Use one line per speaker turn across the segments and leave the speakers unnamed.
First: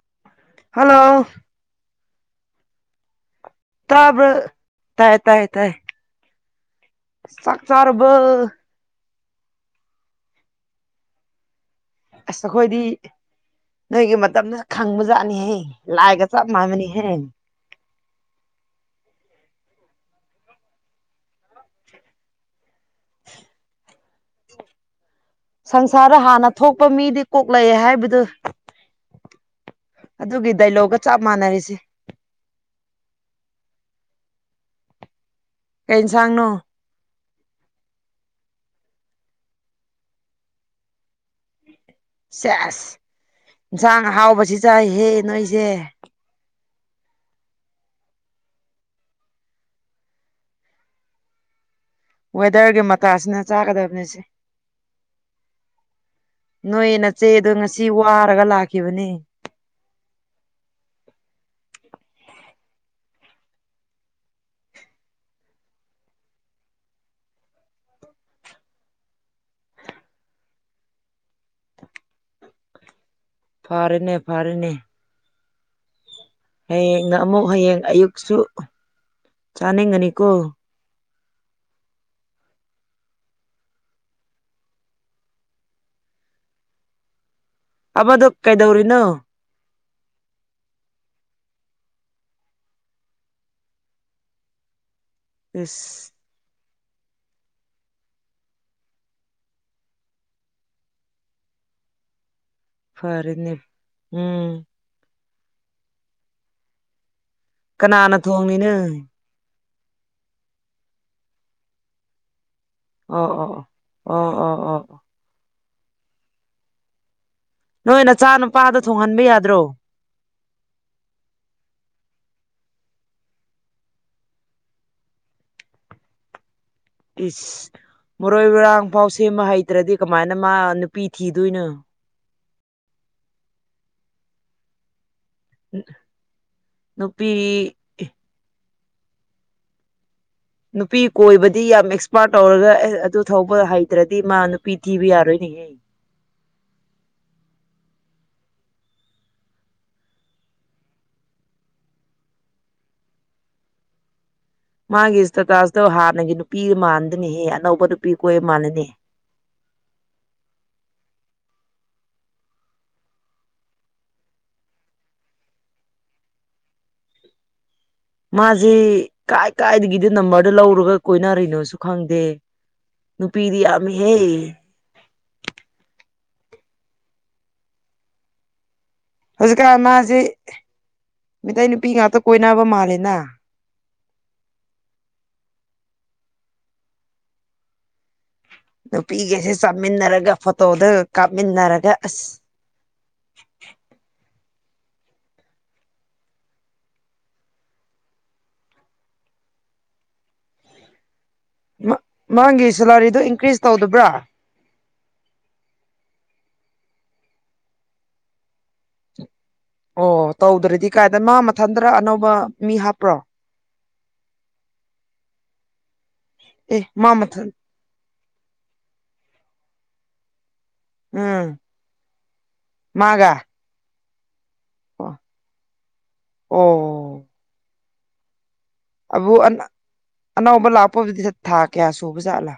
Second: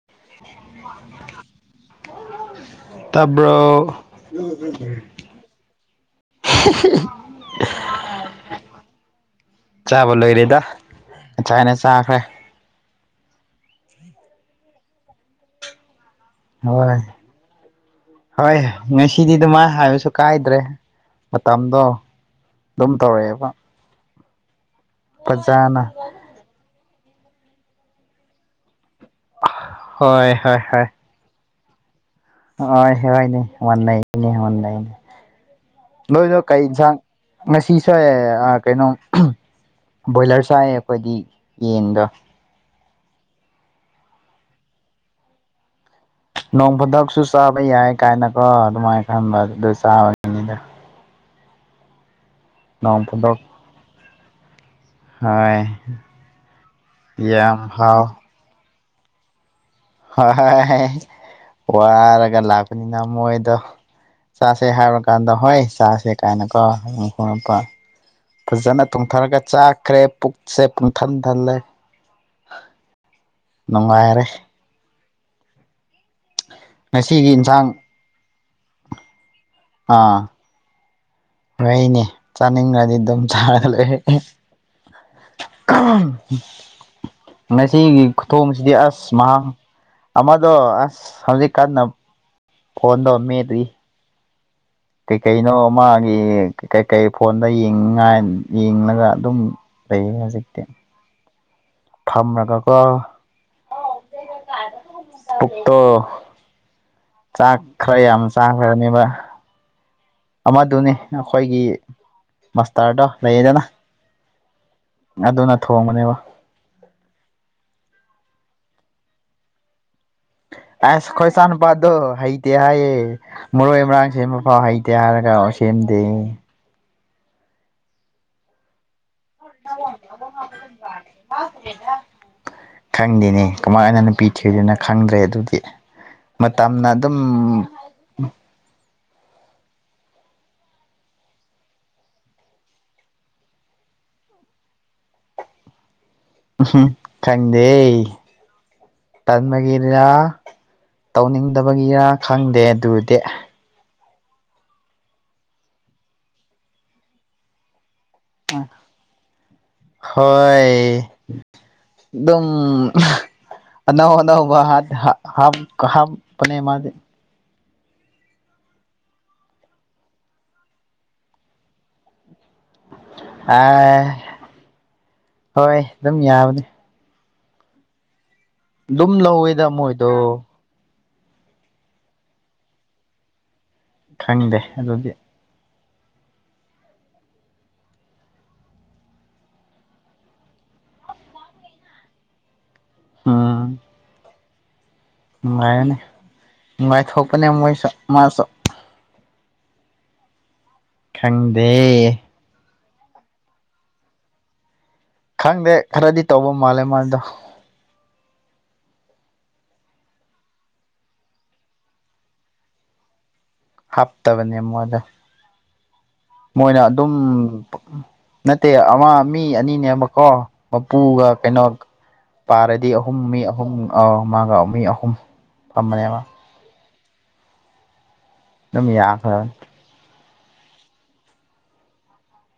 [inaudible]
hello
ꯇꯥꯕ꯭ꯔꯣ
ꯇꯥꯕ꯭ꯔ ꯇꯥꯏ ꯇꯥꯏ ꯇꯥꯏ ꯆꯥꯛ ꯆꯥꯔꯕꯣ
ꯆꯥꯕ ꯂꯣꯏꯔꯦꯗꯁꯥꯏꯅ ꯆꯥꯈ꯭ꯔꯦ
ꯑꯩꯈꯣꯏꯗꯤ ꯅꯣꯏꯒꯤ ꯃꯇꯝꯗ ꯈꯪꯕꯖꯥꯠꯅꯤꯍꯦ ꯂꯥꯛꯑꯒ ꯆ ꯃꯥꯃꯤꯅꯤ
ꯍꯣꯏ
ꯍꯦ
ꯍꯣꯏ ꯉꯁꯤꯗꯤ ꯑꯗꯨꯃꯥꯏ ꯍꯥꯏꯕꯁꯨ ꯀꯥꯏꯗ꯭ꯔꯦ ꯃꯇꯝꯗꯣ ꯑꯗꯨꯝ ꯇꯧꯔꯛꯑꯦꯕ ꯐꯖꯅ
ꯁꯪꯁꯥꯔꯗ ꯍꯥꯟꯅ ꯊꯣꯛꯄ ꯃꯤꯗꯤ ꯀꯣꯛꯂꯛꯦ ꯍꯥꯏꯕꯗꯨ
ꯍꯣꯏ
ꯑꯗꯨꯒꯤ
ꯍꯣꯏ ꯍꯣꯏ
ꯗꯥꯏꯂꯣꯛꯒ ꯆꯞ ꯃꯥꯟꯅꯔꯤꯁꯦ
ꯍꯣꯏ ꯍꯣꯏꯅꯦ ꯃꯥꯟꯅꯩꯅꯦ ꯃꯥꯟꯅꯩꯅꯦ
ꯀꯩ
ꯅꯣꯏꯗꯣ
ꯏꯟꯁꯥꯡꯅꯣ
ꯀꯔꯤ ꯏꯟꯁꯥꯡ ꯉꯁꯤꯁꯦ ꯀꯩꯅꯣ ꯕꯣꯏꯂꯔ ꯆꯥꯏꯌꯦ ꯑꯩꯈꯣꯏꯗꯤ ꯌꯦꯟꯗꯣ
ꯆꯦꯢꯁ ꯏꯟꯁꯥꯡ ꯑꯍꯥꯎꯕꯁꯤ ꯆꯥꯏꯍꯦ ꯅꯣꯏꯁꯦ
ꯅꯣꯡ ꯐꯥꯗꯣꯛꯁꯨ ꯆꯥꯕ ꯌꯥꯏ ꯀꯥꯏꯅꯀꯣ ꯑꯗꯨꯃꯥꯏ ꯈꯟꯕ ꯑꯗꯨꯗ ꯆꯥꯕꯅꯤꯗ
ꯋꯦꯗꯔꯒꯤ
ꯅꯣꯡ ꯐꯥꯗꯣꯛ
ꯃꯇꯥꯁꯤꯅ ꯆꯥꯒꯗꯕꯅꯤꯁꯦ
ꯍꯣꯏ
ꯅꯣꯏ ꯅꯆꯦꯗꯣ
ꯌꯥꯝ
ꯉꯁꯤ
ꯍꯥꯎ
ꯋꯥꯔꯒ ꯂꯥꯛꯈꯤꯕꯅꯦ
ꯍꯣꯏ ꯍꯣꯏ ꯋꯥꯔꯒ ꯂꯥꯛꯄꯅꯤꯅ ꯃꯣꯏꯗꯣ ꯆꯥꯁꯦ ꯍꯥꯏꯔꯀꯥꯟꯗ ꯍꯣꯏ ꯆꯥꯁꯦ ꯀꯥꯏꯅꯀꯣ ꯑꯗꯨꯝ ꯈꯣꯡꯉꯥꯀꯣ ꯐꯖꯅ ꯇꯨꯡꯊꯔꯒ ꯆꯥꯛꯈ꯭ꯔꯦ ꯄꯨꯛꯁꯦ ꯄꯨꯡꯊꯟ ꯊꯜꯂꯦ
ꯐꯔꯦꯅꯦ
ꯅꯨꯡꯉꯥꯏꯔꯦ
ꯐꯔꯅꯦ ꯍꯌꯦꯡꯅ
ꯉꯁꯤꯒꯤ
ꯑꯃꯨꯛ
ꯏꯟꯁꯥꯡ
ꯍꯌꯦꯡ ꯑꯌꯨꯛꯁꯨ ꯆꯥꯅꯤꯡꯒꯅꯤꯀꯣ
ꯑꯥ ꯍꯣꯏꯅꯦ ꯆꯥꯅꯤꯡꯈ꯭ꯔꯗꯤ ꯑꯗꯨꯝ ꯆꯥꯔꯒ ꯂꯩ [unintelligible] ꯉꯁꯤꯒꯤ ꯈꯨ
ꯑꯃꯗꯣ
ꯊꯣꯡꯁꯤꯗꯤ
ꯀꯩꯗꯧꯔꯤꯅꯣ
ꯑꯁ ꯃꯍꯥꯛ ꯑꯃꯗꯣ ꯑꯁ ꯍꯧꯖꯤꯛ ꯀꯟꯅ ꯐꯣꯟꯗꯣ ꯃꯦꯠꯔꯤ ꯀꯩ ꯀꯩꯅꯣ
ꯏꯁ
ꯃꯥꯒꯤ ꯀꯩꯀꯩ ꯐꯣꯟꯗ ꯌꯦꯡꯅꯉꯥꯏ ꯌꯦꯡꯂꯒ ꯑꯗꯨꯝ ꯂꯩꯌꯦ ꯍꯧꯖꯤꯛꯇꯤ ꯐꯝꯃꯒꯀꯣ
ꯐꯅꯤ ꯎꯝ
ꯎꯞꯛꯇ ꯆꯥꯛ ꯈꯔ
ꯀꯅꯥꯅ
ꯌꯥꯝ
ꯊꯣꯡꯉꯤꯅꯣ
ꯆꯥꯈ꯭ꯔꯕꯅꯦꯕ ꯑꯃꯗꯨꯅꯤ ꯑꯩꯈꯣꯏꯒꯤ ꯃꯥꯁꯇꯔꯗ
ꯑꯣ ꯑꯣ ꯑꯣ ꯑꯣ ꯑꯣ ꯑꯣ
ꯑꯗꯨꯅ ꯊꯣꯡꯕꯅꯦꯕ
ꯅꯣꯏ ꯅꯆꯥ ꯅꯨꯨꯄꯥꯗ ꯊꯣꯡꯍꯟꯕ ꯌꯥꯗ꯭ꯔꯣ
ꯑꯥꯏꯁ ꯈꯣꯏ ꯏꯆꯥꯅꯨꯄꯥꯗꯣ ꯍꯩꯇꯦ ꯍꯥꯏꯌꯦ ꯃꯔꯣꯏ ꯃꯔꯥꯡ ꯁꯦꯝꯕ ꯐꯥꯎ ꯍꯩꯇꯦ ꯍꯥꯏꯔꯒ ꯁꯦꯝꯗꯦ
ꯏꯁ ꯃꯣꯔꯣꯏ ꯃꯔꯥꯡꯐꯥꯎ ꯁꯦꯝꯕ ꯍꯩꯇ꯭ꯔꯗꯤ ꯀꯃꯥꯏꯅ ꯃꯥ ꯅꯨꯄꯤ ꯊꯤꯗꯣꯏꯅꯣ
ꯈꯪꯗꯦꯅꯦ ꯀꯃꯥꯏꯅ ꯅꯨꯄꯤ ꯊꯤꯗꯣꯏꯅꯣ ꯈꯪꯗ꯭ꯔꯦ ꯑꯗꯨꯗꯤ ꯃꯇꯝꯅ ꯑꯗꯨꯝ
ꯅꯨꯄꯤ ꯅꯨꯄꯤ ꯀꯣꯏꯕꯗꯤ ꯌꯥꯝ ꯑꯦꯛꯁꯄꯥꯔꯠ ꯇꯧꯔꯒ ꯑꯦ ꯑꯗꯨ ꯊꯧꯕ ꯍꯩꯇ꯭ꯔꯗꯤ ꯃꯥ ꯅꯨꯄꯤ ꯊꯤꯕ ꯌꯥꯔꯣꯏꯅꯦꯍꯦ
ꯎꯝ ꯈꯪꯗꯦ ꯇꯟꯕꯒꯤꯔꯥ ꯇꯧꯅꯤꯡꯗꯕꯒꯤꯔꯥ ꯈꯪꯗꯦ ꯑꯗꯨꯗꯤ
ꯃꯥꯒꯤ ꯏꯁꯇꯦꯇꯥꯁꯇꯣ ꯍꯥꯟꯅꯒꯤ ꯅꯨꯄꯤ ꯃꯥꯟꯗꯅꯤꯍꯦ ꯑꯅꯧꯕ ꯅꯨꯄꯤ ꯀꯣꯏꯕ ꯃꯥꯟꯅꯤꯅꯦ
ꯍꯣꯏ ꯑꯦꯗꯝ ꯑꯅꯧ ꯑꯅꯧꯕ ꯍꯥꯠ ꯍꯥ ꯍꯥꯞ ꯀ ꯍꯥꯞ ꯄꯅꯦ ꯃꯥꯗꯤ
ꯃꯥꯁꯦ ꯀꯥꯏ ꯀꯥꯏꯗꯒꯤꯗ ꯅꯝꯕꯔꯗ ꯂꯧꯔꯒ ꯀꯣꯏꯅꯔꯤꯅꯣꯁꯨ ꯈꯪꯗꯦ ꯅꯨꯄꯤꯗꯤ
ꯑ
ꯌꯥꯝꯃꯤꯍꯦ
ꯍꯣꯏ ꯑꯗꯨꯝ ꯌꯥꯕꯅꯤ ꯑꯗꯨꯝ ꯂꯧꯋꯦꯗ
ꯍꯧꯖꯤꯛꯀꯥꯟ ꯃꯥꯁꯤ
ꯃꯣꯏꯗꯣ
ꯃꯤꯇꯩꯩ ꯅꯨꯄꯤ ꯉꯥꯛꯇ ꯀꯣꯏꯅꯕ ꯃꯥꯜꯂꯦꯅ
ꯈꯪꯗꯦ ꯑꯗꯨꯗꯤ
ꯅꯨꯄꯤꯒꯩꯁꯦ ꯆꯥꯃꯤꯟꯅꯔꯒ ꯐꯣꯇꯣꯗꯒ ꯀꯥꯞꯃꯤꯟꯅꯔꯒ ꯑꯁ
ꯑꯥ ꯅꯨꯡꯉꯥꯏꯔꯅꯤ ꯅꯨꯡꯒꯥꯏꯊꯣꯛꯄꯅꯦ ꯃꯣꯏꯁꯨ ꯃꯥꯁꯨ ꯈꯪꯗꯦ
ꯃꯥꯒꯤ ꯁꯦꯂꯥꯔꯤꯗꯣ ꯏꯟꯀ꯭ꯔꯤꯁ ꯇꯧꯗꯕ꯭ꯔꯥ
ꯈꯪꯗꯦ ꯈꯔꯗꯤ ꯇꯧꯕ ꯃꯥꯜꯂꯦ ꯃꯥꯗꯣ
ꯑꯣ ꯇꯧꯗ꯭ꯔꯗꯤ ꯀꯥꯏꯗꯅ ꯃꯥ ꯃꯊꯟꯇ ꯑꯅꯧꯕ ꯃꯤ ꯍꯥꯞꯄ꯭ꯔꯣ
ꯍꯥꯞꯇꯕꯅꯦ ꯃꯣꯏꯗꯣ ꯃꯣꯏꯅ
ꯑꯦ ꯃꯥ
ꯑꯗꯨꯝ
ꯃꯊꯟ
ꯅꯠꯇꯦ ꯑꯃ ꯃꯤ ꯑꯅꯤꯅꯦꯕꯀꯣ ꯃꯄꯨꯒ
ꯎꯝ
ꯀꯩꯅꯣ ꯄꯥꯔꯗꯤ ꯑꯍꯨꯝ
ꯃꯥꯒ
ꯃꯤ ꯑꯍꯨꯝ ꯃꯥꯒ ꯃꯤ ꯑꯍꯨꯝ ꯐꯝꯕꯅꯦꯕ
ꯑꯣ
ꯑꯗꯨꯝ
ꯑꯕꯨ
ꯌꯥꯈ꯭ꯔꯕꯅꯤ
ꯑꯅ ꯑꯅꯧꯕ ꯂꯥꯛꯄꯕꯨꯗꯤ ꯊꯥ ꯀꯌꯥ ꯁꯨꯕ ꯖꯥꯠꯂꯥ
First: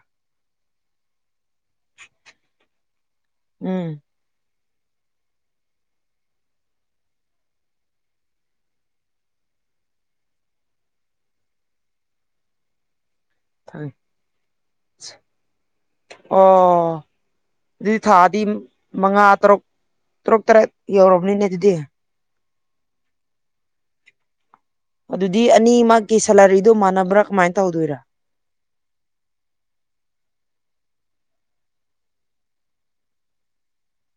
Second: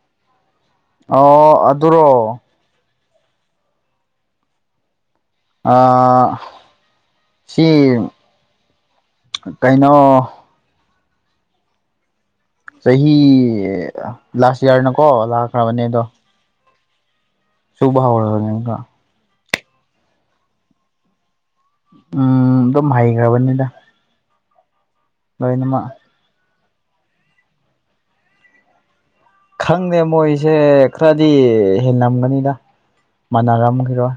ꯑꯣ ꯑꯗꯨꯔꯣ
ꯎꯝ
ꯑꯥ ꯁꯤ ꯀꯩꯅꯣ ꯆꯍꯤ ꯂꯥꯁ ꯏꯌꯥꯔꯅꯀꯣ ꯂꯥꯛꯈ꯭ꯔꯕꯅꯦ ꯑꯗꯣ
ꯑꯣ ꯑꯗꯨꯗꯤ
ꯁꯨꯕ
ꯊꯥꯗꯤ
ꯍꯧꯔꯕꯅꯤꯅ
ꯃꯉꯥ ꯇꯔꯨꯛ ꯇꯔꯨꯛ ꯇꯔꯦꯠ ꯌꯧꯔꯕꯅꯤꯅꯦ ꯑꯗꯨꯗꯤ
ꯎꯝ ꯑꯗꯨꯝ ꯍꯩꯒ꯭ꯔꯕꯅꯤꯗ
ꯑꯗꯨꯗꯤ ꯑꯅꯤꯃꯛꯀꯤ ꯁꯦꯂꯔꯤꯗꯨ ꯃꯥꯟꯅꯕ꯭ꯔꯥ ꯀꯃꯥꯏꯅ ꯇꯧꯗꯣꯏꯔꯥ
ꯈꯪꯗꯦ ꯃꯣꯏꯁꯦ ꯈꯔꯗꯤ ꯍꯦꯜꯂꯝꯒꯅꯤꯗ ꯃꯥꯟꯅꯔꯝꯈꯤꯔꯣꯏ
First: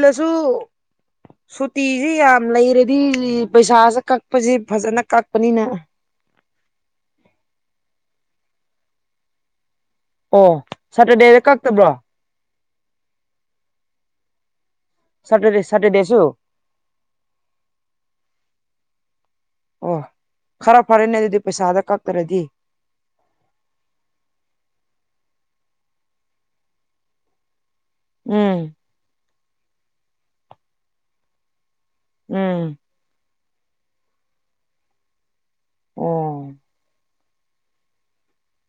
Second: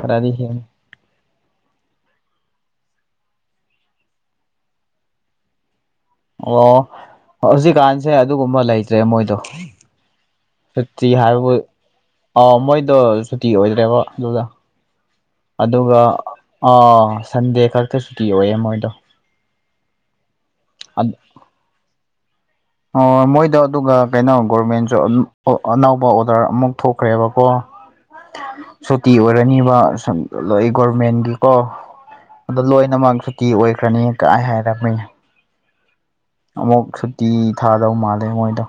ꯈꯔꯗꯤ ꯍꯦꯜꯂꯤ
ꯁꯨꯇꯤꯁꯤ ꯌꯥꯝ ꯂꯩꯔꯗꯤ ꯄꯩꯁꯥꯁꯦ ꯀꯛꯄꯁꯦ ꯐꯖꯅ ꯀꯛꯄꯅꯤꯅ
ꯑꯣ ꯍꯧꯖꯤꯛꯀꯥꯟꯁꯦ ꯑꯗꯨꯒꯨꯝꯕ ꯂꯩꯇ꯭ꯔꯦ ꯃꯣꯏꯗꯣ
ꯑꯣ
ꯁꯨꯇꯤ
ꯁꯇꯔꯗꯦꯗ
ꯍꯥꯏꯕꯕꯨ
ꯀꯛꯇꯕ꯭ꯔꯣ
ꯑ ꯃꯣꯏꯗꯣ ꯁꯨꯇꯤ ꯑꯣꯏꯗ꯭ꯔꯦꯕ ꯑꯗꯨꯗꯣ
ꯁꯇꯔꯗꯦ
ꯑꯗꯨꯒ
ꯁꯇꯔꯗꯦꯁꯨ
ꯁꯟꯗꯦ ꯈꯛꯇ ꯁꯨꯇꯤ ꯑꯣꯏꯌꯦꯦ ꯃꯣꯏꯗꯣ
ꯑꯣ ꯈꯔ ꯐꯔꯦꯅꯦ ꯑꯗꯨꯗꯤ ꯄꯩꯁꯥꯗ ꯀꯛꯇ꯭ꯔꯗꯤ
ꯑꯣ ꯃꯣꯏꯗ ꯑꯗꯨꯒ ꯀꯩꯅꯣ ꯒꯣꯔꯃꯦꯟꯁꯨ ꯑꯅꯧꯕ ꯑꯣꯔꯗꯔ ꯑꯃꯨꯛ ꯊꯣꯛꯈ꯭ꯔꯦꯕꯀꯣ
ꯎꯝ
ꯁꯨꯇꯤ ꯑꯣꯏꯔꯅꯤꯕ ꯁꯨꯝ ꯒꯣꯔꯃꯦꯟꯒꯤꯀꯣ
ꯎꯝ
ꯑꯗ ꯂꯣꯏꯅꯃꯛ ꯁꯨꯇꯤ ꯑꯣꯏꯈ꯭ꯔꯅꯤ ꯀꯥꯏ ꯍꯥꯏꯔꯝꯃꯤꯅꯦ
ꯑꯣ
ꯑꯃꯨꯛ ꯁꯨꯇꯤ ꯊꯥꯗꯧ ꯃꯥꯜꯂꯦ ꯃꯣꯏꯗꯣ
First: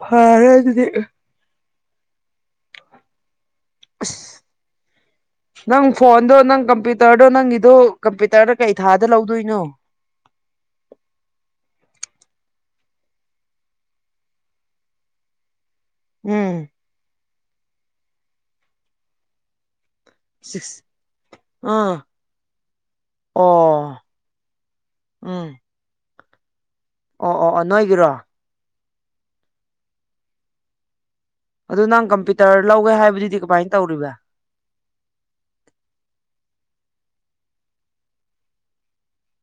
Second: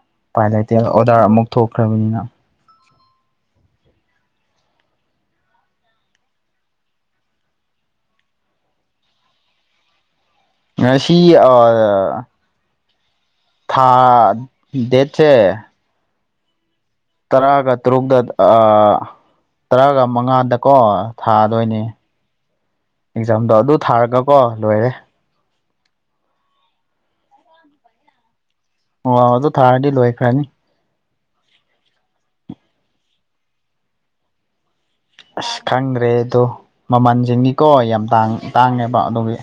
ꯐꯔꯦ
ꯄꯥꯏ ꯂꯩꯇꯦ
ꯑꯗꯨꯗꯤ
ꯑꯣꯔꯗꯔ ꯑꯃꯨꯛ ꯊꯣꯛꯈ꯭ꯔꯕꯅꯤꯅ
ꯑꯁ ꯅꯪ ꯐꯣꯟꯗꯣ ꯅꯪ ꯀꯝꯄ꯭ꯌꯨꯇꯔꯗꯣ ꯅꯪꯒꯤꯗꯣ ꯀꯝꯄ꯭ꯌꯨꯇꯔꯗ ꯀꯩ ꯊꯥꯗ ꯂꯧꯗꯣꯏꯅꯣ
ꯉꯁꯤ ꯑꯥ ꯊꯥ ꯗꯦꯠꯁꯦ
ꯎꯝ
ꯇꯔꯥꯒ ꯇꯔꯨꯛꯒ ꯑꯥ ꯇꯔꯥꯒ ꯃꯉꯥꯗꯀꯣ
ꯁꯤꯛꯁ
ꯊꯥꯗꯣꯏꯅꯦ
ꯑꯥ
ꯑꯦꯛꯖꯥꯝꯗꯣ ꯑꯗꯨ
ꯑꯣ
ꯊꯥꯔꯒꯀꯣ ꯂꯣꯏꯔꯦ
ꯎꯝ ꯑꯣ ꯑꯣ ꯑꯣ ꯅꯣꯏꯒꯤꯔꯣ
ꯑꯣ ꯑ ꯑꯗꯨ ꯊꯥꯔꯗꯤ ꯂꯣꯏꯈ꯭ꯔꯅꯤ
ꯑꯗꯨ ꯅꯪ ꯀꯝꯄ꯭ꯌꯨꯇꯔ ꯂꯧꯒꯦ ꯍꯥꯏꯕꯗꯨꯗꯤ ꯀꯃꯥꯏꯅ ꯇꯧꯔꯤꯕ
ꯑꯁ ꯈꯪꯗ꯭ꯔꯦ ꯑꯗꯣ ꯃꯃꯜꯁꯤꯡꯗꯤꯀꯣ ꯌꯥꯝ ꯇꯥꯡ ꯇꯥꯡꯉꯦꯕ ꯑꯗꯨꯒꯤ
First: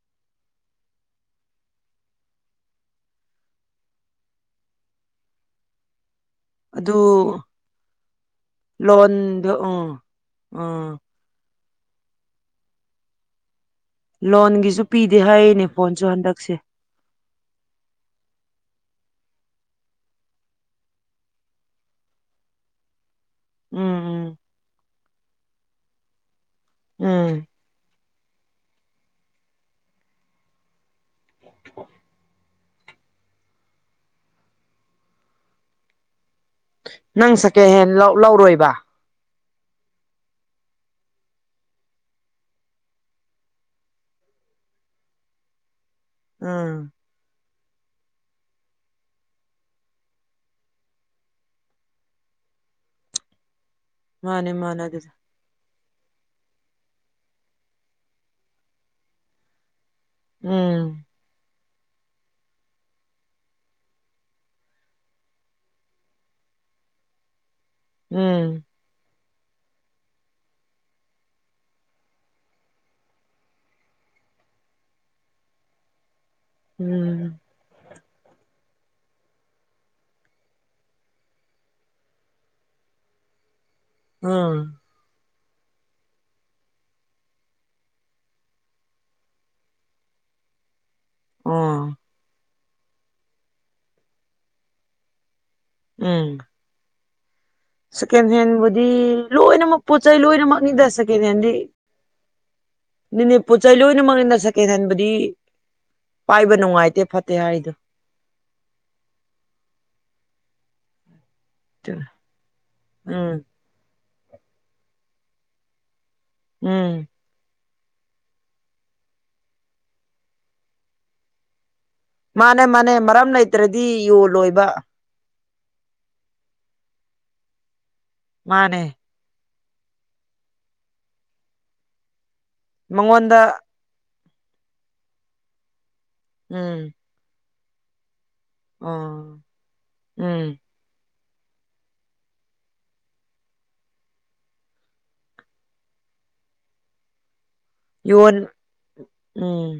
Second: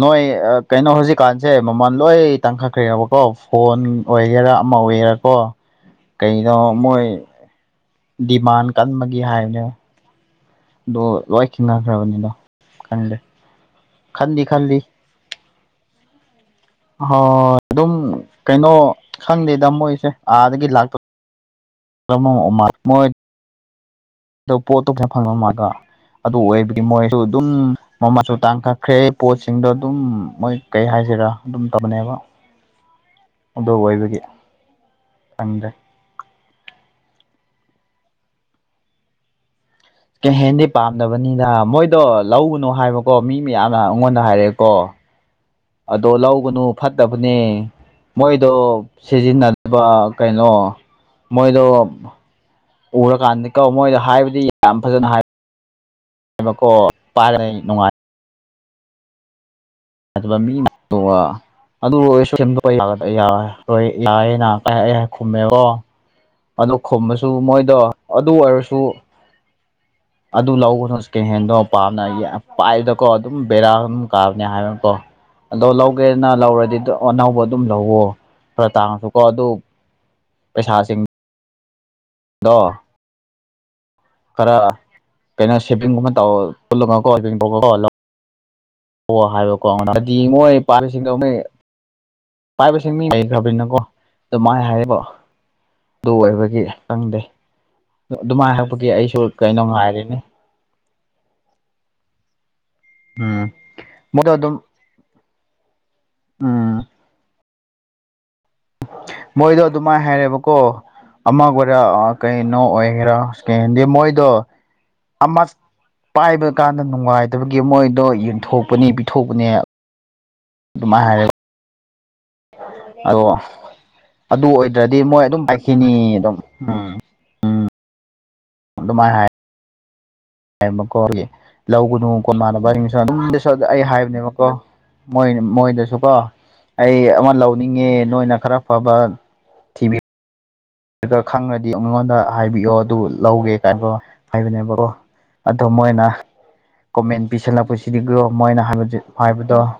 ꯅꯣꯏ ꯀꯩꯅꯣ ꯍꯧꯖꯤꯛꯀꯥꯟꯁꯦ ꯃꯃꯜ ꯂꯣꯏ ꯇꯥꯡꯈꯠꯈ꯭ꯔꯦꯕꯀꯣ ꯐꯣꯟ ꯑꯣꯏꯒꯦꯔꯥ ꯑꯃ ꯑꯣꯏꯒꯦꯔꯥꯀꯣ
[inaudible]
ꯀꯗꯣ
ꯑꯗꯨ
ꯃꯣꯏ ꯗꯤꯃꯥꯟ ꯀꯟꯕꯒꯤ
ꯂꯣꯟꯗꯣ
ꯍꯥꯏꯕꯅꯦ
ꯎꯝ ꯎꯝ
ꯑꯗꯣ ꯂꯣꯏ ꯈꯤꯅꯈ꯭ꯔꯕꯅꯤꯗꯣ ꯈꯂꯦ
ꯂꯣꯟꯒꯤꯁꯨ ꯄꯤꯗꯦ ꯍꯥꯏꯔꯤꯅꯦ ꯐꯣꯟꯁꯨ ꯍꯟꯗꯛꯁꯦ
ꯍꯣꯏ ꯑꯗꯨꯝ ꯀꯩꯅꯣ ꯈꯪꯗꯦꯗ ꯃꯣꯏꯁꯦ ꯑꯥꯗꯒꯤ ꯂꯥꯛꯇꯣꯏ ꯃꯥ ꯃꯣꯏ
ꯎꯝ ꯎꯝ
ꯑꯣ ꯄꯣꯠꯇꯣ ꯐꯅ ꯐꯪꯕꯝ ꯃꯥꯒ ꯑꯗꯨ ꯑꯣꯏꯕꯗꯤ ꯃꯣꯏꯁꯨ ꯑꯗꯨꯝ
ꯎꯝ
ꯃꯃꯁꯨ ꯇꯥꯡꯈꯠꯈ꯭ꯔꯦ ꯄꯣꯠꯁꯤꯡꯗꯣ ꯑꯗꯨꯝ ꯃꯣꯏ ꯀꯩ ꯍꯥꯏꯁꯤꯔꯥ ꯑꯗꯨꯝ ꯇꯕꯅꯦꯕ ꯎꯗꯧ ꯑꯣꯏꯕꯒꯤ ꯐꯪꯗ꯭ꯔꯦ
ꯅꯪ ꯁꯦꯀꯦꯟ ꯍꯦꯟ ꯂꯧꯔꯣꯏꯕ
ꯀꯩꯍꯦꯟꯗꯤ ꯄꯥꯝꯗꯕꯅꯤꯗ ꯃꯣꯏꯗꯣ ꯂꯧꯕꯅꯨ ꯍꯥꯏꯕꯀꯣ ꯃꯤ ꯃꯌꯥꯝꯅ ꯑꯩꯉꯣꯟꯗ ꯍꯥꯏꯔꯛꯑꯦꯀꯣ ꯑꯗꯣ ꯂꯧꯒꯅꯨ
ꯎꯝ
ꯐꯠ ꯆꯠꯇꯕꯅꯤ ꯃꯣꯏꯗꯣ ꯁꯤꯖꯤꯟꯅꯗꯕ ꯀꯩꯅꯣ ꯃꯣꯏꯗꯣ ꯎꯔꯀꯥꯟꯗ ꯀꯧ ꯃꯣꯏꯗ ꯍꯥꯏꯕꯗꯤ
ꯃꯥꯅꯦ
ꯌꯥꯝ
ꯃꯥꯅꯦ
ꯐꯖꯅ
ꯑꯗꯨꯗꯤ
ꯍꯥꯏꯕ ꯄꯥꯔ ꯅꯨꯡꯉꯥꯏ ꯑꯗꯋꯥꯃꯤ
ꯎꯝ
ꯇ ꯑꯗꯨ ꯂꯣꯏ ꯁ ꯌꯥꯑꯦꯅ ꯀ ꯈꯨꯝꯃꯦꯕꯣ ꯑꯗꯨ ꯈꯨꯝꯕꯁꯨ ꯃꯣꯏꯗꯣ ꯑꯗꯨ
ꯎꯝ
ꯑꯣꯏꯔꯁꯨ
[inaudible]
ꯑꯗꯨ ꯂꯒꯅꯨ ꯏꯁꯀꯩ ꯍꯦꯟꯗꯣ ꯄꯥꯝꯅ ꯄꯥꯏꯕꯗꯀꯣ ꯑꯗꯨꯝ ꯕꯦꯔꯥ ꯑꯗꯨꯝ ꯀꯥꯕꯅꯦ ꯍꯥꯏꯕꯅꯀꯣ ꯑꯗꯣ ꯂꯧꯒꯦꯅ ꯂꯧꯔꯗꯤ
ꯎꯝ
ꯑꯅꯧꯕ ꯑꯗꯨꯝ ꯂꯧꯋꯣ ꯈꯔ ꯇꯥꯡꯉꯁꯨꯀꯣ ꯑꯗꯨ ꯄꯩꯁꯥꯁꯤꯡ [unintelligible] ꯈꯔ
ꯎꯝ
ꯀꯩꯅꯣ ꯁꯦꯞꯚꯤꯡꯒꯨꯝꯕ ꯇꯜꯣ ꯑꯣ ꯍꯥꯏꯕꯣꯀꯣꯗꯤ ꯃꯣꯏ ꯄꯥꯁꯤꯡꯗꯧꯅꯦ
ꯎꯝ
ꯄꯥꯏꯕꯁꯦ ꯃꯤ ꯂꯩꯈ꯭ꯔꯕꯤꯅꯀꯣ ꯑꯗꯨ ꯃꯥꯥꯏ ꯍꯥꯏꯔꯤꯕ ꯑꯗꯨ
ꯎꯝ
ꯑꯣꯏꯕꯒꯤ ꯈꯪꯗꯦ
ꯁꯦꯀꯦꯟ
ꯑꯗꯨꯃꯥꯏꯅ
ꯍꯦꯟꯕꯨꯗꯤ
ꯍꯥꯏꯔꯛꯄꯒꯤ ꯑꯩꯁꯨ ꯀꯩꯅꯣ
ꯂꯣꯏꯅꯃꯛ ꯄꯣꯠ
ꯉꯥꯏꯔꯤꯅꯤ
ꯆꯩꯩ ꯂꯣꯏꯅꯃꯛꯅꯤꯗ ꯁꯦꯀꯦꯟ ꯍꯦꯟꯗꯤ ꯅꯅꯦ
ꯎꯝ
ꯄꯣꯠ ꯆꯩ
ꯃꯣꯏꯗꯣ
ꯂꯣꯏꯅꯃꯛꯅꯤꯅ
ꯑꯗꯨꯝ
ꯁꯦꯀꯦꯟ ꯍꯦꯟꯕꯨꯗꯤ ꯄꯥꯏꯕ
ꯎꯝ
ꯅꯨꯡꯉꯥꯏꯇꯦ ꯐꯠꯇꯦ ꯍꯥꯏꯔꯤꯗꯣ
ꯃꯣꯏꯗꯣ ꯑꯗꯨꯃꯥꯏꯅ ꯍꯥꯏꯔꯦꯕꯀꯣ ꯑꯃ ꯑꯣꯏꯔꯥ ꯀꯩꯅꯣ ꯑꯣꯏꯒꯦꯔꯥ
ꯎꯝ
ꯗꯤ ꯃꯣꯏꯗꯣ ꯑꯃ ꯄꯥꯏꯕ ꯀꯥꯟꯗ
ꯎꯝ
ꯅꯨꯡꯉꯥꯏ ꯑꯗꯨꯒꯤ ꯃꯣꯏꯗꯣ ꯌꯦꯟꯊꯣꯛꯄꯅꯤ ꯄꯤꯊꯣꯛꯄꯅꯦ ꯑꯗꯨꯃꯥꯏꯅ ꯍꯥꯏꯔꯒ
ꯃꯥꯅꯦ ꯃꯥꯅꯦ
ꯑꯗꯣ
ꯃꯔꯝ ꯂꯩꯇ꯭ꯔꯗꯤ
ꯑꯗꯨ
ꯌꯣꯜꯂꯣꯏꯕ
ꯑꯣꯏꯗ꯭ꯔꯗꯤ ꯃꯣꯏ ꯑꯗꯨꯝ ꯄꯥꯏꯈꯤꯅꯤ ꯑꯗꯨꯝꯝ
ꯃꯥꯅꯦ
[unintelligible] ꯍꯥꯏꯕꯀꯣ ꯑꯗꯨꯒꯤ [unintelligible] ꯃꯥꯟꯅꯕ ꯑꯁꯨ ꯑꯗꯨꯝ
ꯃꯉꯣꯟꯗ
ꯑꯩ ꯍꯥꯏꯕꯅꯦꯕꯀꯣ ꯃꯣꯏ ꯃꯣꯏꯗꯁꯨ ꯀꯣ
ꯎꯝ
ꯑꯩ ꯑꯃ ꯂꯧꯅꯤꯡꯉꯦ ꯅꯣꯏꯅ ꯈꯔ ꯐꯕ
ꯑꯣ ꯎꯝ
ꯑꯗꯨ ꯈꯪꯉꯔꯗꯤ ꯑꯩꯉꯣꯟꯗ ꯍꯥꯏꯕꯤꯑꯣ ꯑꯗꯨ ꯂꯧꯒꯦ ꯀꯥꯏꯕ ꯍꯥꯏꯕꯅꯦꯕ ꯀꯣ ꯑꯗꯣ ꯃꯣꯏꯅ ꯀꯣꯃꯦꯟ ꯄꯤꯁꯜꯂꯛꯄꯁꯤ ꯁꯤꯗꯤꯒ꯭ꯔꯣ
ꯌꯣꯟ
ꯃꯣꯏꯅ ꯍꯥꯏꯕ ꯍꯥꯏꯕꯗꯣ
ꯎꯝ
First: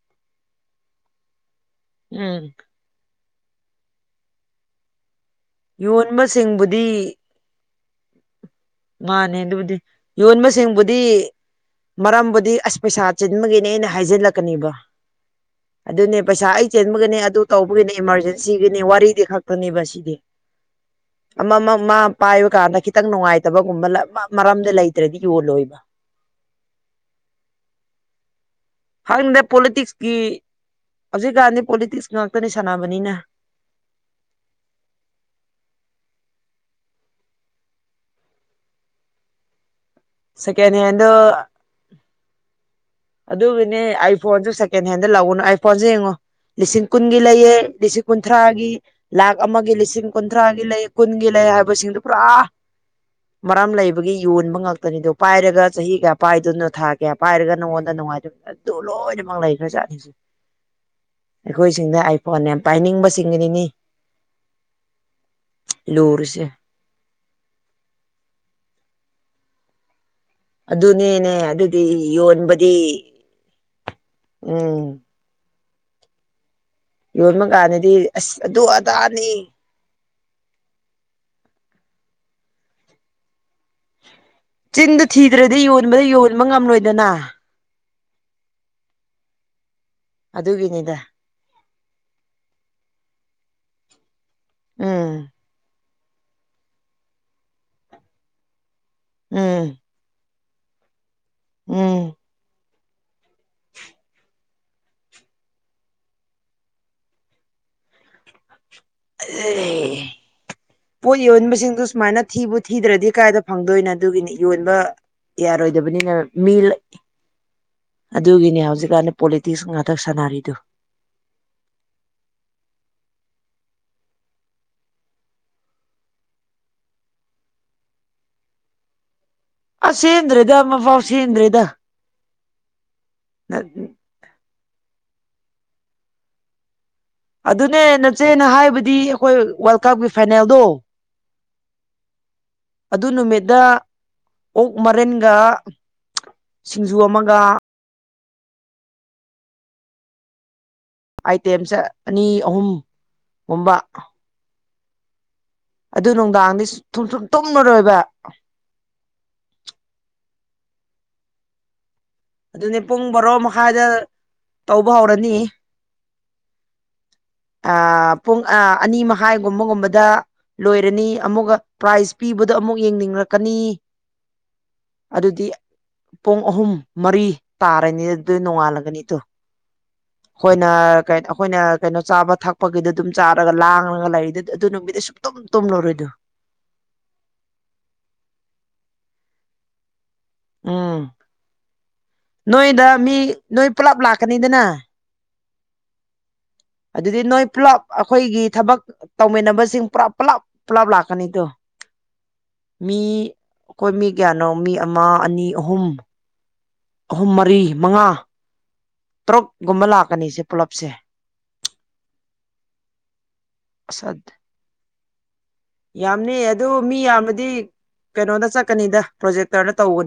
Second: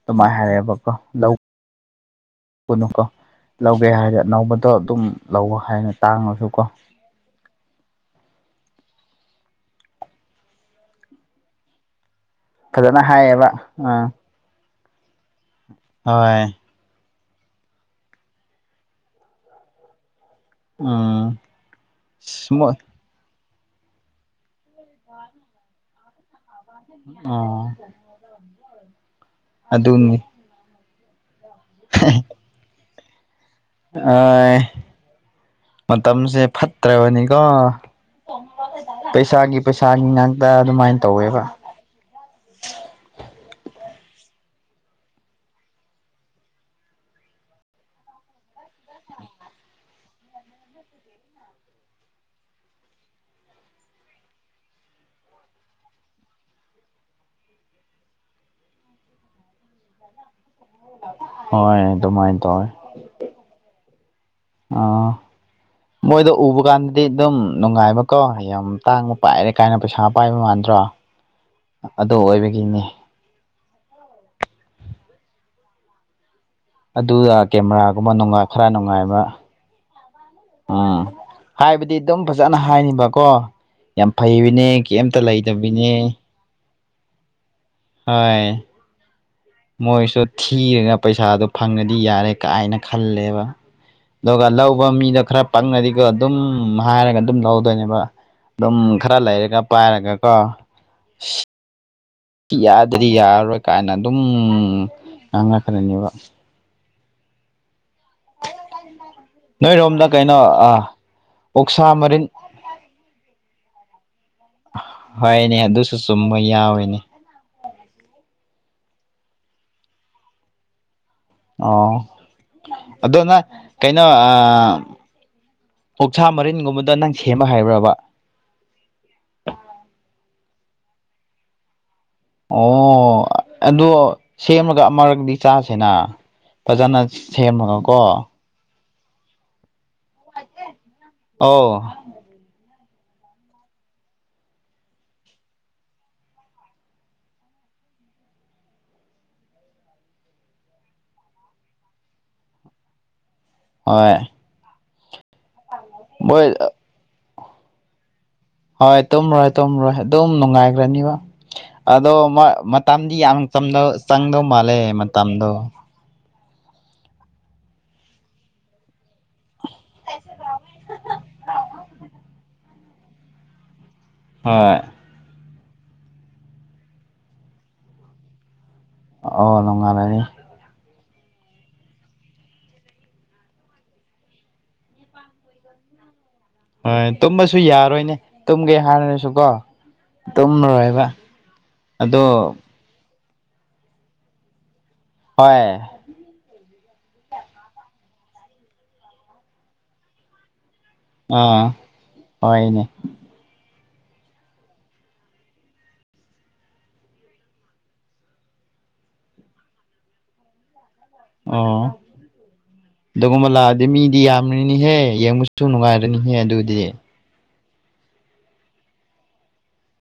ꯑꯗꯨꯃꯥꯏꯅ ꯍꯥꯏꯔꯦꯕꯀꯣ ꯂꯧ
ꯎꯝ
ꯀꯅꯨꯀꯣ ꯂꯧꯒꯦ ꯍꯥꯏꯔ ꯑꯅꯧꯕꯗꯣ ꯑꯗꯨꯝ ꯂꯧ ꯍꯥꯏꯅ ꯇꯥꯡꯉꯁꯨ ꯀꯣ
ꯌꯣꯟꯕꯁꯤꯡꯕꯨꯗꯤ ꯃꯥꯅꯦ ꯑꯗꯨꯕꯨꯗꯤ ꯌꯣꯟꯕꯁꯤꯡꯕꯨꯗꯤ ꯃꯔꯝꯕꯨꯗꯤ ꯑꯁ
ꯐꯖꯅ
ꯄꯩꯁꯥ
ꯍꯥꯏꯌꯦꯕ
ꯆꯤꯟꯕꯒꯦꯅꯦ ꯑꯩꯅ
ꯑꯥ
ꯍꯥꯏꯖꯤꯜꯂꯛꯀꯅꯦꯕ ꯑꯗꯨꯅꯦ
ꯍꯣꯏ
ꯄꯩꯁꯥ ꯑꯩ ꯆꯦꯟꯕꯒꯤꯅꯤ ꯑꯗꯨ ꯇꯧꯕꯒꯤꯅꯤ ꯏꯃꯥꯔꯖꯦꯟꯁꯤꯒꯤꯅꯤ ꯋꯥꯔꯤꯗꯤ ꯈꯛꯇꯅꯦꯕ ꯁꯤꯗꯤ
ꯎꯝ
ꯑ ꯃꯥ ꯄꯥꯏꯌꯨ
ꯃꯣꯏ
ꯀꯥꯟꯅꯈꯤ ꯈꯤꯇꯪ ꯅꯨꯡꯉꯥꯏꯇꯕꯒꯨꯝꯕ ꯃꯔꯝꯗ ꯂꯩꯇ꯭ꯔꯗꯤ ꯌꯣꯜꯂꯣꯏꯕ
ꯑꯥ
ꯍꯥꯟꯅꯗ ꯄꯣꯂꯤꯇꯤꯛꯁꯀꯤ
ꯑꯗꯨꯅꯤ
ꯍꯧꯖꯤꯛꯀꯥꯟꯗꯤ ꯄꯣꯂꯤꯇꯤꯛꯁ ꯉꯥꯛꯇꯅꯤ ꯁꯥꯟꯅꯕꯅꯤꯅ
[unintelligible] ꯃꯇꯝꯁꯦ ꯐꯠꯇ꯭ꯔꯕꯅꯤꯀꯣ ꯄꯩꯁꯥꯒꯤ ꯄꯩꯁꯥꯒꯤ ꯉꯥꯛꯇ
ꯁꯦꯀꯦꯟ
ꯑꯗꯨꯃꯥꯏꯅ
ꯍꯦꯟꯗꯣ
ꯇꯧꯋꯦꯕ
ꯑꯗꯨꯒꯤꯅꯦ ꯑꯥꯏ ꯐꯣꯟꯁꯨ ꯁꯦꯀꯦꯟ ꯍꯦꯟꯗ ꯂꯥꯛꯎꯅꯨ ꯑꯥꯏ ꯐꯣꯟꯁꯦ ꯌꯦꯡꯉꯣ ꯂꯤꯁꯤꯡ ꯀꯨꯟꯒꯤ ꯂꯩꯌꯦ ꯂꯤꯁꯤꯡ ꯀꯨꯟꯊ꯭ꯔꯥꯒꯤ ꯂꯥꯛ ꯑꯃꯒꯤ ꯂꯤꯁꯤꯡ ꯀꯨꯟꯊ꯭ꯔꯥꯒꯤ ꯂꯩ ꯀꯨꯟꯒꯤ ꯂꯩ ꯍꯥꯏꯕꯁꯤꯡꯗꯨ ꯄꯨꯔꯥ ꯃꯔꯝ ꯂꯩꯕꯒꯤ ꯌꯣꯟꯕ ꯉꯥꯛꯇꯅꯤꯗꯣ ꯄꯥꯏꯔꯒ ꯆꯍꯤ ꯀꯌꯥ ꯄꯥꯏꯗꯣꯏꯅꯣ ꯊꯥ ꯀꯌꯥ ꯄꯥꯏꯔꯒ ꯅꯉꯣꯟ ꯅꯨꯡꯉꯥꯏꯇꯕ ꯑꯗꯨ ꯂꯣꯏꯅꯃꯛ ꯂꯩꯈ꯭ꯔꯖꯥꯠꯅꯤꯁꯦ
ꯍꯣꯏ
ꯑꯩꯈꯣꯏꯁꯤꯡꯗ
ꯑꯗꯨꯃꯥꯏꯅ
ꯑꯥꯏꯐꯣꯟ ꯌꯥꯝ
ꯇꯧꯋꯦ
ꯄꯥꯏꯅꯤꯡꯕ ꯆꯤꯡꯅꯤꯅꯤ
ꯑꯥ ꯃꯣꯏꯗꯣ
ꯂꯨꯔꯤꯁꯦ
ꯎꯕ ꯀꯥꯟꯗꯗꯤ ꯑꯗꯨꯝ ꯅꯨꯡꯉꯥꯏꯕꯀꯣ ꯌꯥꯝ ꯇꯥꯡꯕ ꯄꯥꯏꯔꯦ ꯀꯥꯏꯅ ꯄꯩꯁꯥ ꯄꯥꯏꯕ ꯃꯥꯟꯗ꯭ꯔꯣ
ꯑꯗꯨꯅꯦꯅꯦ ꯑꯗꯨꯗꯤ
ꯑꯗꯨ
ꯌꯣꯟꯕꯗꯤ
ꯑꯣꯏꯕꯒꯤꯅꯤ
ꯎꯝ
ꯑꯗꯨꯔ
ꯌꯣꯟꯕ ꯀꯥꯟꯗꯗꯤ
ꯀꯦꯃꯦꯔꯥꯒꯨꯝꯕ
ꯑꯁ
ꯅꯨꯡꯉꯥꯢ
ꯑꯗꯨ
ꯈꯔ ꯅꯨꯡꯉꯥꯏꯕ
ꯑꯗꯥꯅꯤ
ꯑꯥ ꯍꯥꯏꯕꯗꯤ ꯑꯗꯨꯝ ꯐꯖꯅ ꯍꯥꯏꯅꯤꯕꯀꯣ ꯌꯥꯝ ꯐꯩ ꯅꯦ ꯀꯩꯝꯇ ꯂꯩꯇꯕꯤꯅꯦ
ꯕ ꯉꯝꯂꯣꯏꯗꯅ
ꯍꯥꯢ ꯃꯣꯏꯁꯨ
ꯑꯗꯨꯒꯤꯅꯤꯗ
ꯊꯤꯔꯅ ꯄꯩꯁꯥꯗꯣ ꯐꯪꯉꯗꯤ ꯌꯥꯔꯦ ꯀꯥꯏꯅ ꯈꯜꯂꯦꯕ ꯑꯗꯨꯒ ꯂꯧꯕ ꯃꯤꯗꯣ
ꯎꯝ
ꯈꯔ ꯄꯪꯉꯗꯤꯀꯣ ꯑꯗꯨꯝ ꯍꯥꯏꯔꯒ ꯑꯗꯨꯝ ꯂꯧꯗꯣꯏꯅꯦꯕ ꯑꯗꯨꯝ ꯈꯔ ꯂꯩꯔꯒ
ꯎꯝ
ꯄꯥꯏꯔꯒꯀꯣ
ꯎꯝ
ꯌꯥꯗ꯭ꯔꯗꯤ ꯌꯥꯔꯔꯣꯏ ꯀꯥꯏꯅ ꯑꯗꯨꯝ ꯉꯥꯡꯉꯛꯈ꯭ꯔꯅꯤꯕ
[inaudible]
ꯅꯣꯏꯔꯣꯝꯗ
ꯑꯦ
ꯀꯩꯅꯣ ꯑ
ꯄꯣꯠ ꯌꯣꯟꯕꯁꯤꯡꯗꯨ ꯁꯨꯃꯥꯏꯅ ꯊꯤꯕꯨ ꯊꯤꯗ꯭ꯔꯗꯤ ꯀꯥꯏꯗ ꯐꯪꯗꯣꯏꯅꯣ ꯑꯗꯨꯒꯤꯅꯤ ꯌꯣꯟꯕ
ꯍꯣꯏꯅꯦ ꯑꯗꯨꯁꯨ
ꯌꯥꯔꯣꯏꯗꯕꯅꯤꯅ
ꯆꯨꯝꯕ
ꯃꯤ
ꯌꯥꯎꯋꯤꯅꯦ
ꯑꯗꯨꯒꯤꯅꯦ ꯍꯧꯖꯤꯛꯀꯥꯟꯗ ꯄꯣꯂꯤꯇꯤꯛꯁ ꯉꯥꯛꯇꯛ ꯁꯥꯟꯅꯔꯤꯗꯨ
ꯑꯣ ꯑꯗꯣ ꯅꯪ ꯀꯩꯅꯣ ꯑꯥ ꯍꯣꯛꯁꯥ ꯃꯔꯤꯟꯒꯨꯝꯕꯗ ꯅꯪ ꯁꯦꯝꯕ ꯍꯥꯏꯕ꯭ꯔꯥꯕ
ꯑꯁ ꯆꯦꯟꯗ꯭ꯔꯦꯗ ꯑꯃꯄꯥꯎ ꯆꯦꯟꯗ꯭ꯔꯦꯗ
ꯑꯣ ꯑꯗꯣ ꯁꯦꯝꯃꯒ ꯑꯃꯔꯛꯗꯤ ꯆꯥꯁꯤꯅ ꯐꯖꯅ
ꯑꯗꯨꯅꯦ
ꯁꯦꯝꯃꯒꯀꯣ
ꯅꯆꯦꯅ ꯍꯥꯏꯕꯗꯤ ꯑꯩꯈꯣꯏ ꯋꯥꯔꯜ ꯀꯞꯀꯤ ꯐꯥꯏꯅꯦꯜꯗꯣ
ꯑꯥꯎ
ꯑꯗꯨ ꯅꯨꯃꯤꯠꯗ ꯑꯣꯛ ꯃꯔꯤꯟꯒ ꯁꯤꯡꯖꯨ ꯑꯃꯒ ꯑꯥꯏꯇꯦꯝꯁꯦ ꯑꯅꯤ ꯑꯍꯨꯝꯒꯨꯝꯕ
ꯍꯣꯏ
ꯑꯗꯨ
ꯃꯣꯏ
ꯅꯨꯡꯗꯥꯡꯗꯤꯨꯝ ꯇꯨꯝꯂꯔꯣꯏꯕ
ꯍꯣꯏ ꯇꯨꯝꯃꯣꯏ ꯇꯨꯝꯃꯔꯣꯏ ꯑꯗꯨꯝ ꯅꯨꯡꯉꯥꯏꯈ꯭ꯔꯅꯤꯕ ꯑꯗꯣ
ꯑꯗꯨꯅꯦ ꯄꯨꯡ
ꯃꯇꯝꯗꯤ
ꯕꯥꯔꯣ
ꯌꯥꯝꯧ
ꯃꯈꯥꯏꯗ
ꯆꯪꯗꯧ ꯃꯥꯜꯂꯦ
ꯇꯧꯕ ꯍꯧꯔꯅꯤ
ꯃꯇꯝꯗꯣ
ꯄꯨꯡ ꯑ ꯑꯅꯤꯃ ꯍꯥꯏꯒꯨꯝꯕꯒꯨꯝꯕꯗ ꯂꯣꯏꯔꯅꯤ ꯑꯃꯨꯛꯀ ꯄ꯭ꯔꯥꯏꯖ ꯄꯤꯕꯗꯣ ꯑꯃꯨꯛ ꯌꯦꯡꯅꯤꯡꯔꯛꯀꯅꯤ
ꯍꯣꯏ
ꯑꯗꯨꯗꯤ ꯄꯨꯡ ꯑꯍꯨꯝ ꯃꯔꯤ ꯇꯥꯔꯅꯤ ꯑꯗꯨ ꯅꯣꯡꯉꯥꯜꯂꯒꯅꯤ ꯇꯨ
ꯑꯣ ꯅꯣꯡꯉꯥꯜꯂꯅꯤ
ꯑꯩꯈꯣꯏꯅ ꯀ ꯑꯩꯈꯣꯏꯅ ꯀꯩꯅꯣ ꯆꯥꯕ ꯊꯛꯄꯒꯤꯗꯣ ꯑꯗꯨꯝ ꯆꯥꯔꯒ ꯂꯥꯡꯉꯒ ꯂꯩꯔꯤꯗꯨ ꯑꯗꯨ ꯅꯨꯃꯤꯠꯇ ꯁꯨ ꯇꯨꯝ ꯇꯨꯝꯂꯔꯣꯏꯗꯨ
ꯍꯣꯏ ꯇꯨꯝꯕꯁꯨ ꯌꯥꯔꯣꯏꯅꯦ ꯇꯨꯝꯒꯦ ꯍꯥꯏꯔꯁꯨ ꯀꯣ
ꯎꯝ
ꯑꯗꯣ
ꯅꯣꯏꯗ ꯃꯤ ꯅꯣꯏ ꯄꯨꯂꯞ ꯂꯥꯛꯀꯅꯤꯗꯅ
ꯍꯣꯏ
ꯑꯗꯨꯗꯤ ꯅꯣꯏ ꯄꯨꯂꯞ ꯑꯩꯈꯣꯏꯒꯤ ꯊꯕꯛ ꯇꯧꯃꯤꯟꯅꯕꯁꯤꯡ ꯄꯨꯂꯞ ꯄꯨꯂꯞ ꯄꯨꯂꯞ ꯂꯥꯛ ꯀꯅꯤꯗꯣ
ꯑꯥ ꯍꯣꯏꯅꯦ
ꯃꯤ ꯑꯩꯈꯣꯏ ꯃꯤ ꯀꯌꯥꯅꯣ ꯃꯤ ꯑꯃ ꯑꯅꯤ ꯑꯍꯨꯝ ꯑꯍꯨꯝ ꯃꯔꯤ ꯃꯉꯥ ꯇ꯭ꯔꯛꯒꯨꯝꯕ ꯂꯥꯛꯀꯅꯤꯁꯦ ꯄꯨꯂꯞꯁꯦ
ꯑꯣ ꯑꯗꯨꯒꯨꯝꯕ ꯂꯥꯛꯑꯗꯤ
ꯑꯁ
ꯃꯤꯗꯤ ꯌꯥꯝꯕꯅꯤꯍꯦ ꯌꯦꯡꯕꯁꯨ ꯅꯨꯡꯉꯥꯏꯔꯅꯤꯍꯦ
ꯌꯥꯝꯅꯤ ꯑꯗꯨ
ꯑꯗꯨꯗꯤ
ꯃꯤ ꯌꯥꯝꯕꯗꯤ ꯀꯩꯅꯣꯗ ꯆꯠꯀꯅꯤꯗ ꯄ꯭ꯔꯣꯖꯦꯛꯇꯔꯗ ꯇꯧꯕꯅꯤ